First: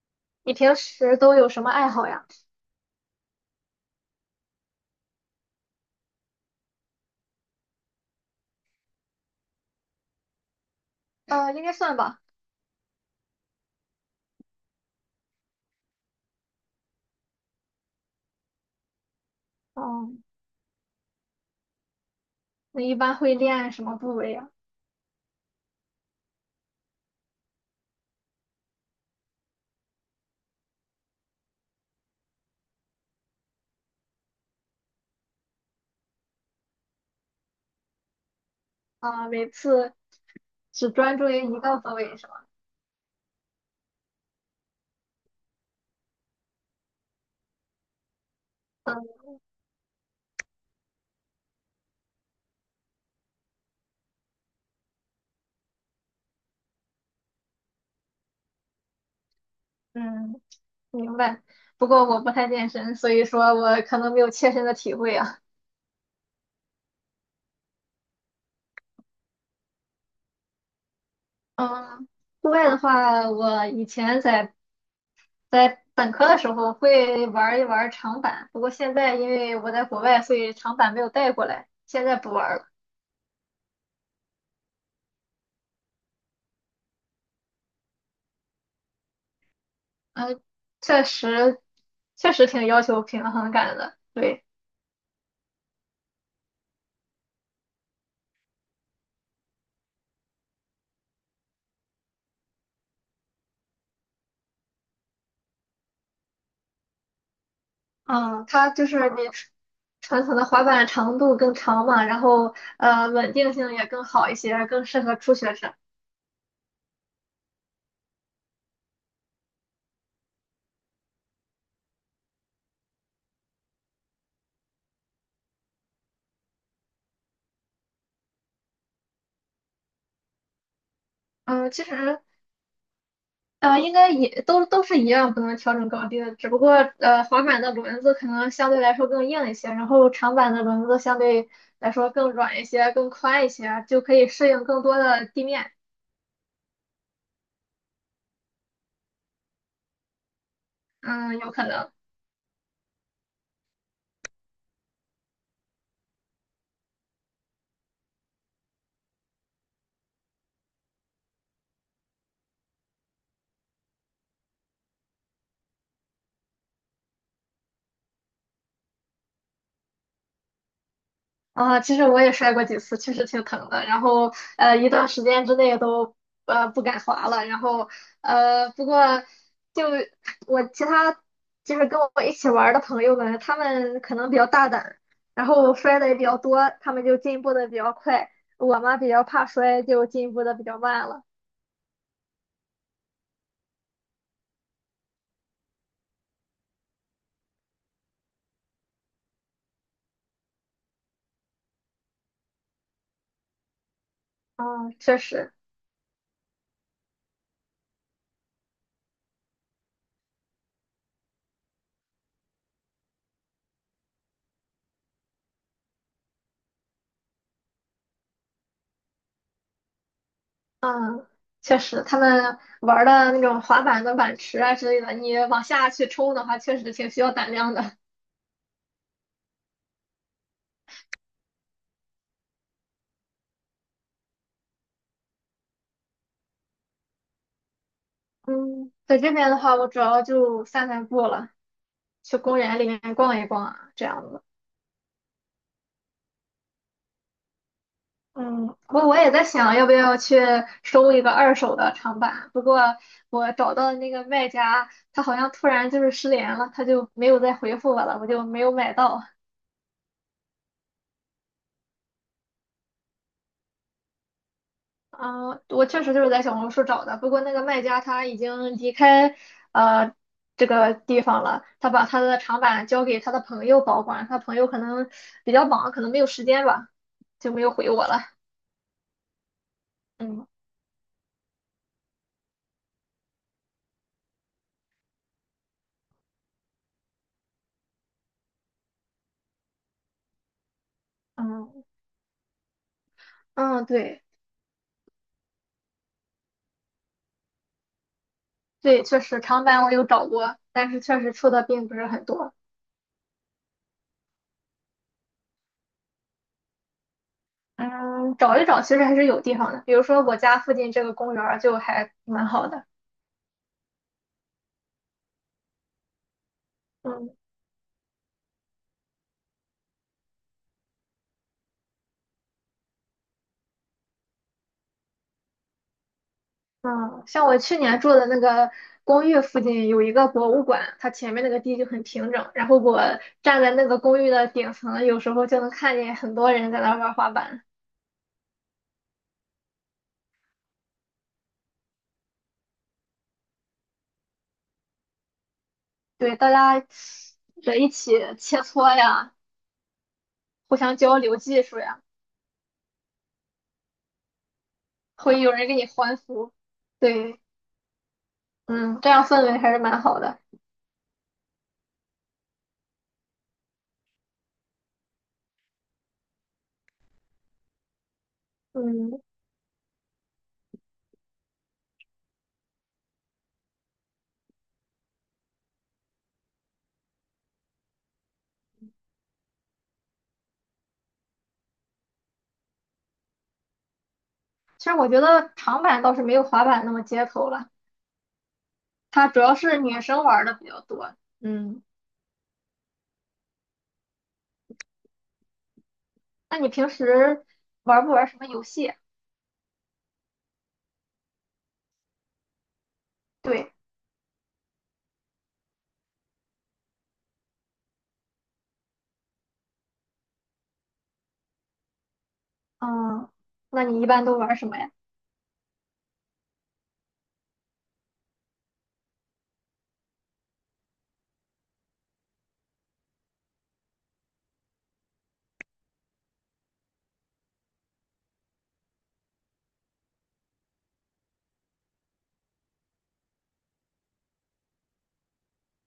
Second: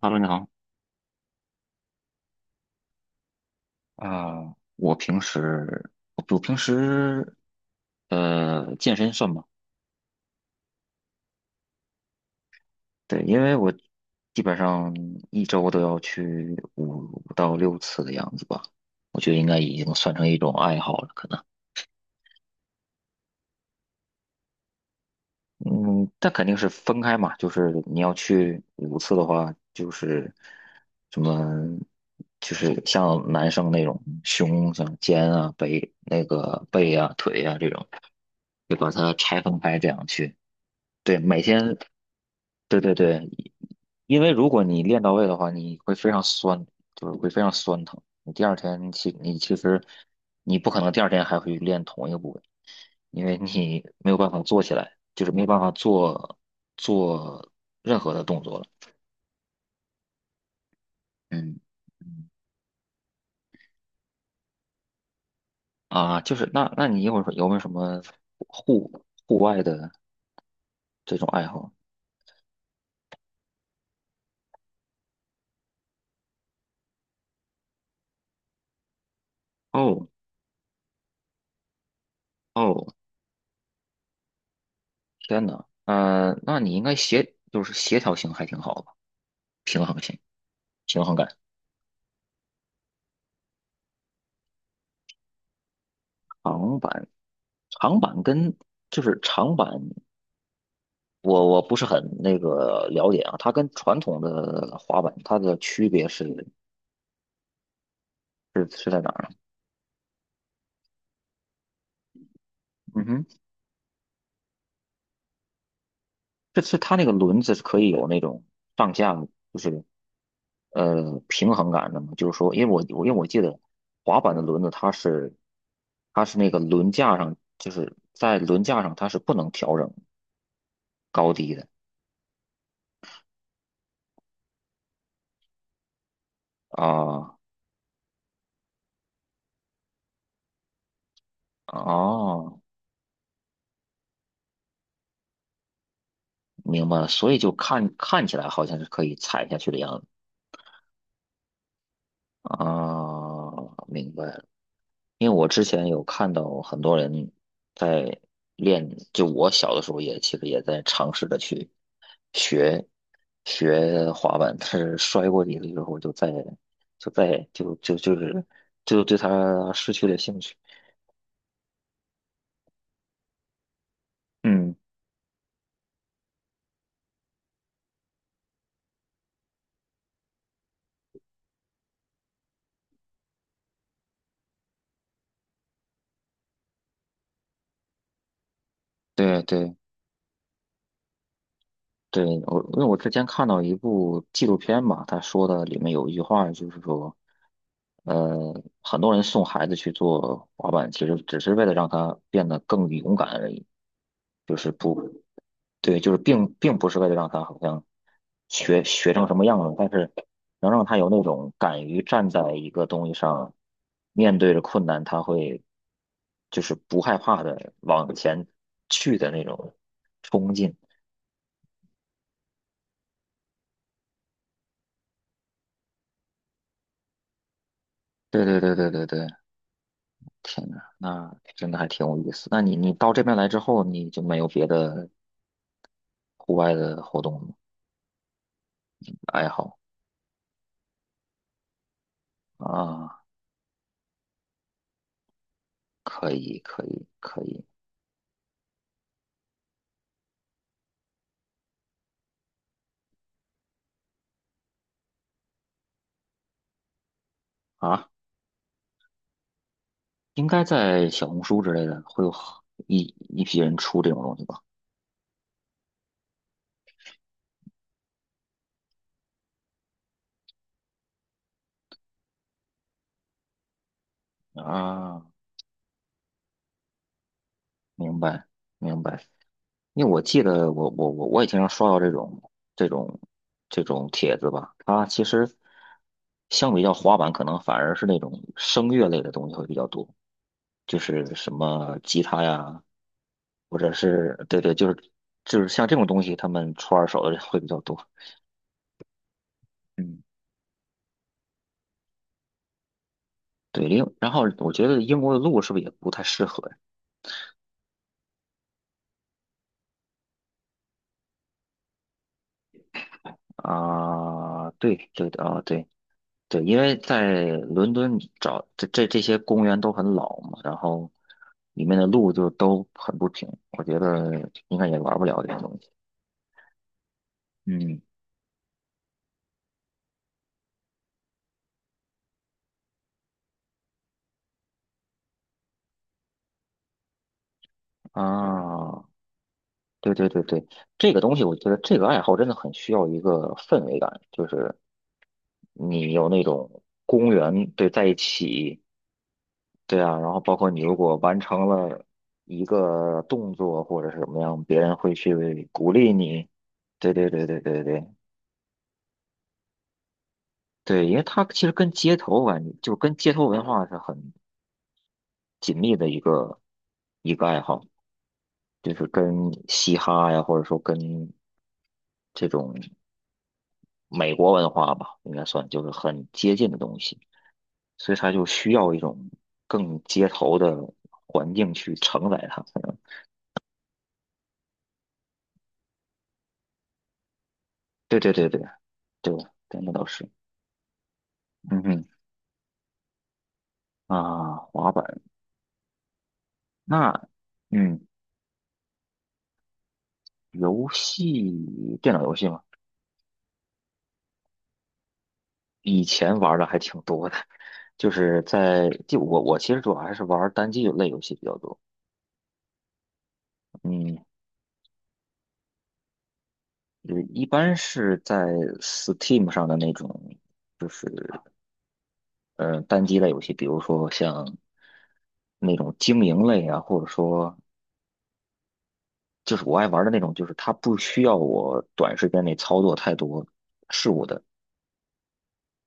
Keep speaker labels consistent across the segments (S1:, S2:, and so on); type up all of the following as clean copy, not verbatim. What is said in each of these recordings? S1: 哈喽，你好。
S2: 你平时都有什么爱好呀？
S1: 我平时我平时健身算吗？
S2: 应该算吧。
S1: 对，因为我基本上一周都要去五到六次的样子吧，我觉得应该已经算
S2: 嗯，
S1: 成一种爱好了，可能。
S2: 你一般会练什么部位呀？
S1: 嗯，但肯定是分开嘛，就是你要去五次的话，就是什么，就是像男生那种胸像肩啊、背那个背啊、腿啊这种，就把它
S2: 啊，
S1: 拆
S2: 每
S1: 分开这
S2: 次
S1: 样去。
S2: 只专
S1: 对，
S2: 注
S1: 每
S2: 于一
S1: 天，
S2: 个部位是吗？
S1: 对对对，因为如果你练到位的话，你会非常酸，就是会非常酸疼。你第二天
S2: 嗯
S1: 其你其实你不可能第二天还会练同一个部位，因为你没有办法做起来，就是没有办法做任何的动作了。
S2: 嗯，明白。
S1: 嗯。
S2: 不过我
S1: 嗯
S2: 不太健身，所以说我可能没有切身的体会啊。
S1: 啊，就是那你一会儿有没有什么户户外的这种爱好？
S2: 嗯，户外的话，我以前在本科的时候会玩一玩长板，不过现在因为我在国
S1: 哦。
S2: 外，所以长板没有带过来，现在不玩了。
S1: 哦，天呐，那你应该协就是协调性还挺好吧，平衡性。
S2: 嗯，
S1: 平
S2: 确
S1: 衡感。
S2: 实，确实挺要求平衡感的，对。
S1: 长板，长板跟就是长板，我不是很那个了解啊。它跟传统的滑板，它的区别是
S2: 嗯，
S1: 是
S2: 它就
S1: 是在哪
S2: 是比
S1: 儿啊？
S2: 传统的滑板长度更长嘛，然后
S1: 嗯哼，
S2: 稳定性也更好一些，更适合初学者。
S1: 这是它那个轮子是可以有那种上下，就是平衡感的嘛。就是说，因为我记得滑板的轮子它是那个轮架上，就是在轮架上它是不能调整高低的。
S2: 嗯，其实应该也都是一样，不能调整高低的，只不过
S1: 啊。
S2: 滑板的轮子可能相对来说更硬一些，然后长板的轮子相对来说更
S1: 哦，
S2: 软一些、更宽一些，就可以适应更多的地面。
S1: 明白了，所以就看起来好像是可以踩下去的样子。
S2: 嗯，有可能。
S1: 啊，明白了。因为我之前有看到很多人在练，就我小的时候也其实也在尝试着去学学滑板，但是摔过几次之后就再就再就就就是就对它失去了兴趣。
S2: 啊，其实我也摔过几次，确实挺疼的。然后
S1: 嗯，
S2: 一段时间之内都不敢滑了。然后不过就我其他就是跟我一起玩儿的朋友们，他们可能比较大胆，然后摔的也比较多，他们就进步的比较快。我嘛比较
S1: 对
S2: 怕
S1: 对，
S2: 摔，就进步的比较慢了。
S1: 对，我，因为我之前看到一部纪录片嘛，他说的里面有一句话，就是说，很多人送孩子去做滑板，其实只是为了让他变得更勇敢而已，就是
S2: 嗯，
S1: 不，
S2: 确实，
S1: 对，就是并不是为了让他好像学成什么样子，但是能让他有那种敢于站在一个东西上，面对着困难，他会就是不害怕的往前去的那种冲劲。
S2: 嗯，确实，他们玩儿的那种滑板的板池啊之类的，你往下去冲的话，确实挺需要胆量的。
S1: 对对对对对对。天呐，那真的还挺有意思。那你到这边来之后，你就没有别的户外的活动
S2: 嗯，在这
S1: 爱
S2: 边的话，
S1: 好
S2: 我主要就散散步了，去公园里面
S1: 啊？
S2: 逛一逛啊，这样子。
S1: 可以，可以，可以。
S2: 嗯，我也在想，要不要去收一个二手的长板。不过我找到的那个卖家，他好像突然就是失联了，他就没有再回复我
S1: 啊！
S2: 了，我就没有买到。
S1: 应该在小红书之类的会有一批人出这种东西吧？
S2: 嗯，我确实就是在小红书找的，不过那个卖家他已经离开呃这个地方了，他把他的长板交给他的朋友保管，他朋友可能
S1: 啊，
S2: 比较忙，可能没有时间吧，就没有回我
S1: 明
S2: 了。
S1: 白，明白。因为我记
S2: 嗯
S1: 得我也经常刷到这种这种帖子吧，它其实相比较滑板，可能反而是那种声乐类的东西会比较多。就是什
S2: 嗯
S1: 么吉他呀，或
S2: 嗯，
S1: 者
S2: 对
S1: 是对对，就是就是像这种东西，他们出二手的人会比较多。
S2: 对，确实长板我有
S1: 嗯，
S2: 找过，但是确实出的并不是很多。
S1: 对，另然后我觉得英国的路是不是也不太适合呀？
S2: 嗯，找一找其实还是有地方的，比如说我家附近这个公园儿就还蛮好的。
S1: 对对的对对，因为
S2: 嗯。
S1: 在伦敦你找这这些公园都很老嘛，然后里面的路就都很不平，我觉得应该也玩不了这些东西。
S2: 嗯，像我去年
S1: 嗯。
S2: 住的那个公寓附近有一个博物馆，它前面那个地就很平整，然后我站在那个公寓的顶层，有时候就能看见很多人在那玩滑板。
S1: 啊。对对对对，这个东西我觉得这个爱好真的很需要一个氛围感，就是你有
S2: 对，
S1: 那
S2: 大
S1: 种
S2: 家
S1: 公园
S2: 在一
S1: 对在
S2: 起
S1: 一
S2: 切
S1: 起，
S2: 磋呀，
S1: 对啊，然后包括
S2: 互
S1: 你如
S2: 相
S1: 果
S2: 交流
S1: 完
S2: 技
S1: 成
S2: 术呀，
S1: 了一个动作或者是什么样，别人会
S2: 会有
S1: 去
S2: 人给你
S1: 鼓励
S2: 欢
S1: 你。
S2: 呼。
S1: 对对
S2: 对，
S1: 对对对对。
S2: 嗯，这样氛围还是蛮好的。
S1: 对，因为它其实跟街头文就跟街头文化是很紧密的一个爱好，就是
S2: 嗯，
S1: 跟嘻哈呀，或者说跟这种。美国文化吧，应该算就是很接近的东西，所以它就需要一种更街头的环境去承载它。嗯。
S2: 其实我觉得长板倒是没有滑板那么街头了，
S1: 对对对对
S2: 它
S1: 对，
S2: 主要是
S1: 对，那
S2: 女
S1: 倒
S2: 生
S1: 是。
S2: 玩的比较多。
S1: 嗯
S2: 嗯，
S1: 哼。啊，滑板
S2: 那你平
S1: 那。
S2: 时
S1: 嗯，
S2: 玩不玩什么游戏啊？
S1: 游戏电脑游戏嘛，
S2: 对，
S1: 以前玩的还挺多的，就是我其实主要还是玩单机类游戏比较多。
S2: 嗯，那你一
S1: 嗯，
S2: 般都玩什么呀？
S1: 就是一般是在 Steam 上的那种。就是。嗯，单机类游戏，比如说像那种经营类啊，或者说就是我爱玩的那种，就是它不需要我短时间内操作太多事物的，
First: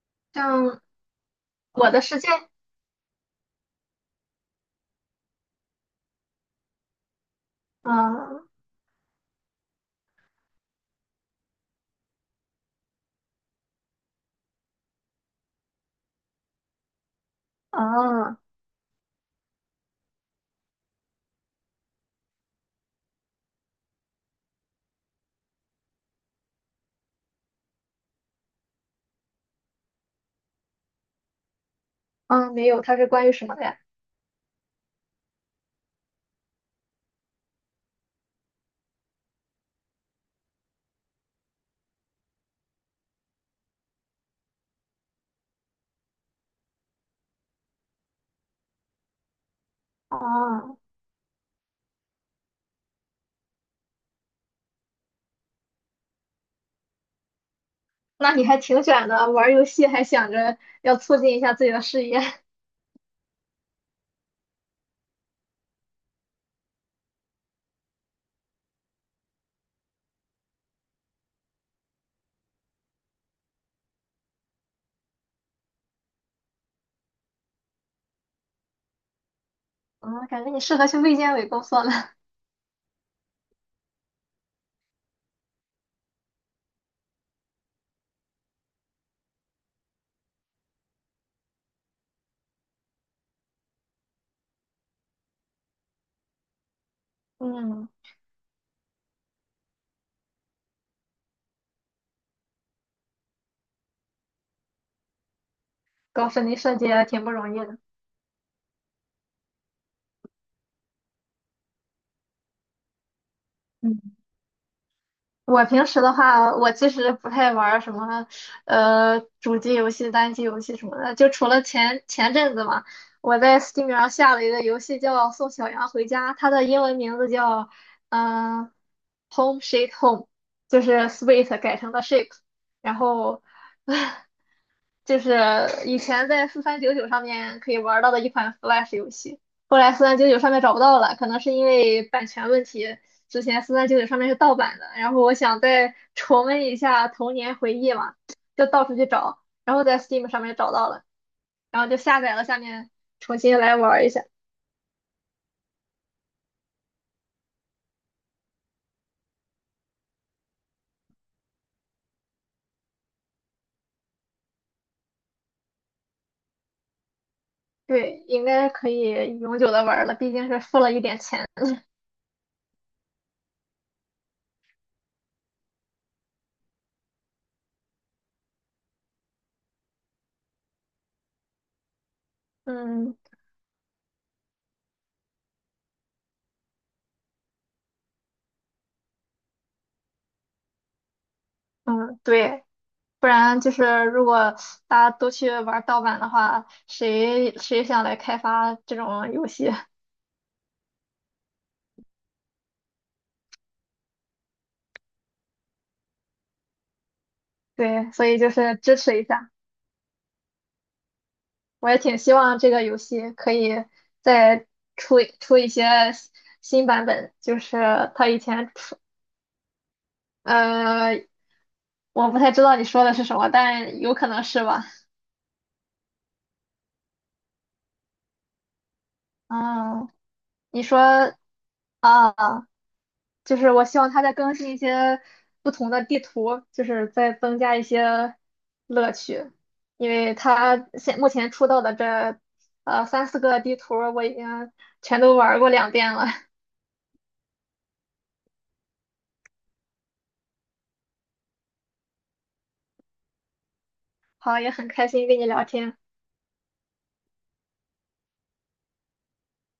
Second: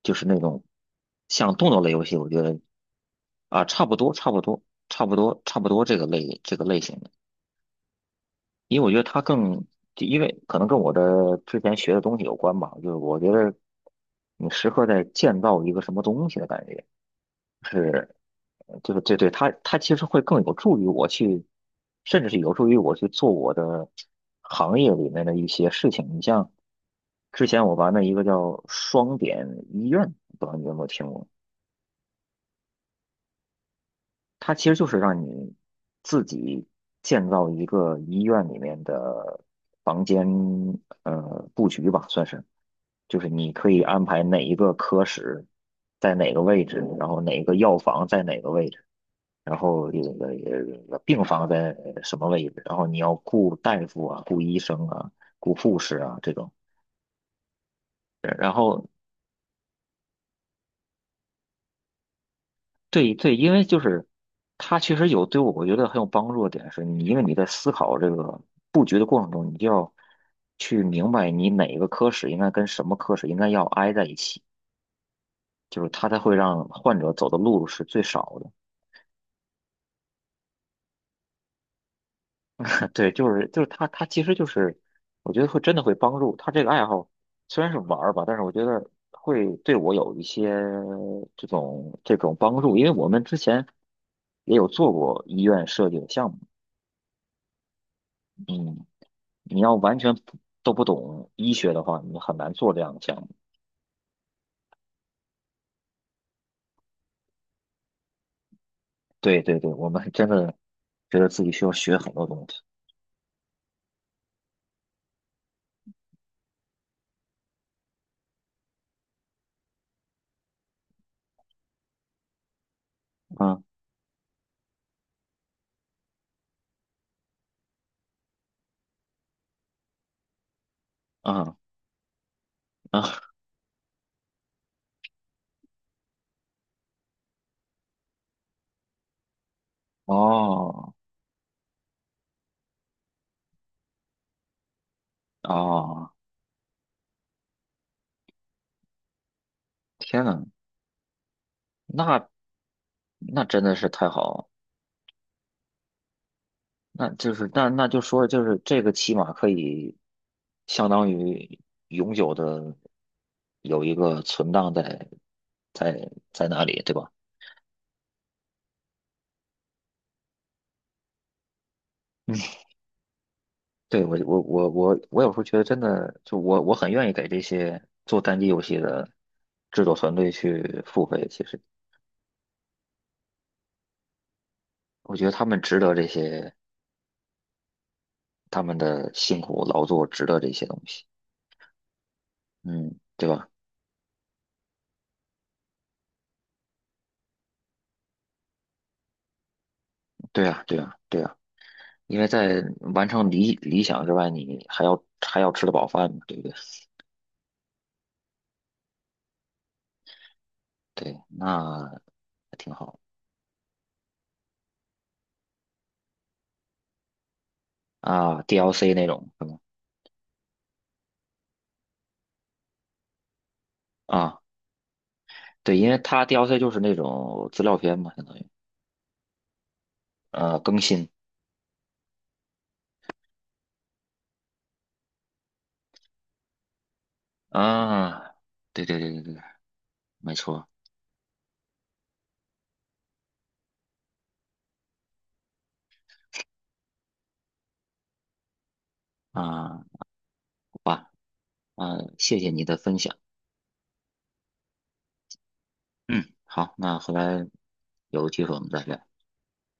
S1: 就是那种
S2: 像
S1: 像动作类
S2: 我的
S1: 游戏，
S2: 世界，
S1: 我觉得啊。差不多差不多这个类这个类型的，
S2: 嗯
S1: 因为我觉得它更，就因为可能跟我的之前学的东西有关吧，就是我觉得你时刻在建造一个什么东西的感觉是。
S2: 啊
S1: 对对对，它它其实会更有助于我去，甚至是有助于我去做我的行业里面的一些事情。你像之前我玩的一个叫双点医院，不知道你有没有听过？
S2: 没有，它是关于什么的呀？
S1: 它其实就是让你自己建造一个医院里面的房间，布局吧，算是。就是你可以安排哪一个科室在哪个位置，然后哪个药房在哪个位置。然后这个
S2: 啊，
S1: 病房在什么位置，然后你要雇大夫啊、雇医生啊、雇护士啊这种。
S2: 那
S1: 对
S2: 你
S1: 然
S2: 还挺
S1: 后
S2: 卷的，玩儿游戏还想着要促进一下自己的事业，
S1: 对对，因为就是它其实有对我觉得很有帮助的点是，你因为你在思考这个布局的过程中，你就要去明白你哪个科室应该跟什么科室应该要挨在一起，就是它才会让患者走的路是最少的。
S2: 嗯，感觉你适合去卫健委工作了，
S1: 对，就是就是他其实就是，我觉得会真的会帮助他这个爱好，虽然是玩儿吧，但是我觉得会对我有一些这种帮助，因为我们之前也有做过医院设计的项目，
S2: 嗯，
S1: 嗯，你要完全不都不懂医学的话，你很难做这样的项目。
S2: 搞室内设计也挺不容易的，
S1: 对对对，我们真的觉得自己需要学很多东西。
S2: 嗯。我平时的话，我其实不太玩儿什么，主机游戏、单机游戏什么的。就除了前阵子嘛，我在
S1: 嗯。
S2: Steam 上下了一个游戏叫《送小羊回家》，它的英文名字叫嗯、呃 Home Sweet Home,就是
S1: 嗯。
S2: Sweet 改成了 sheep 然
S1: 嗯，
S2: 后就是以前在4399上面可以玩到的一款 Flash 游戏，后来四三九九上面找不
S1: 哦。
S2: 到了，可能是因为版权问题。之前四三九九上面是盗版的，然后我想再
S1: 哦，
S2: 重温一下童年回忆嘛，就到处去找，然后在
S1: 天
S2: Steam
S1: 呐，
S2: 上面找到了，然后就下
S1: 那
S2: 载了，下面重
S1: 那
S2: 新
S1: 真的
S2: 来
S1: 是
S2: 玩
S1: 太
S2: 一下。
S1: 好了。那就是那就说就是这个起码可以相当于永久的有一个存档在在那里，对吧？
S2: 对，应该可以永久的玩了，毕竟是付了一点钱。
S1: 嗯，对，我我有时候觉得真的，我很愿意给这些做单机游戏的制作团队去付费。其实
S2: 嗯
S1: 我觉得他们值得这些，他们的辛苦劳作值得这些东西。
S2: 嗯，对。
S1: 嗯，
S2: 不
S1: 对吧？
S2: 然就是如果大家都去玩盗版的话，谁想来开发这种游戏？
S1: 对啊，对啊，对啊。因为在完成理想之外，你还要还要吃得饱饭嘛，对不对？
S2: 对，所以就是支持一下。
S1: 对，那
S2: 我也挺
S1: 还
S2: 希望这
S1: 挺
S2: 个游
S1: 好。
S2: 戏可以再出一些新版本，就是它以
S1: 啊
S2: 前
S1: ，DLC
S2: 出，
S1: 那种是吗？
S2: 呃，我不太知道你说的是什么，但有可
S1: 啊，
S2: 能是吧？
S1: 对，因为它 DLC 就是那种资料片嘛，相当于
S2: 嗯，
S1: 更
S2: 你说。
S1: 新
S2: 啊。就是我希望它再更新一些不同的地图，就是再增加一
S1: 啊，
S2: 些
S1: 对对对
S2: 乐
S1: 对对，
S2: 趣，因
S1: 没
S2: 为
S1: 错。
S2: 它现目前出到的这三四个地图我已经全都玩儿过2遍了，
S1: 啊，好吧。啊，谢谢你的分享，
S2: 好，也很开心跟你聊天，
S1: 嗯，好，那回来有机会我们再聊，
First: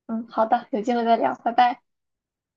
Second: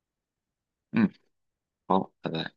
S2: 嗯，好的，有机会
S1: 嗯，
S2: 再聊，拜拜。
S1: 好，拜拜。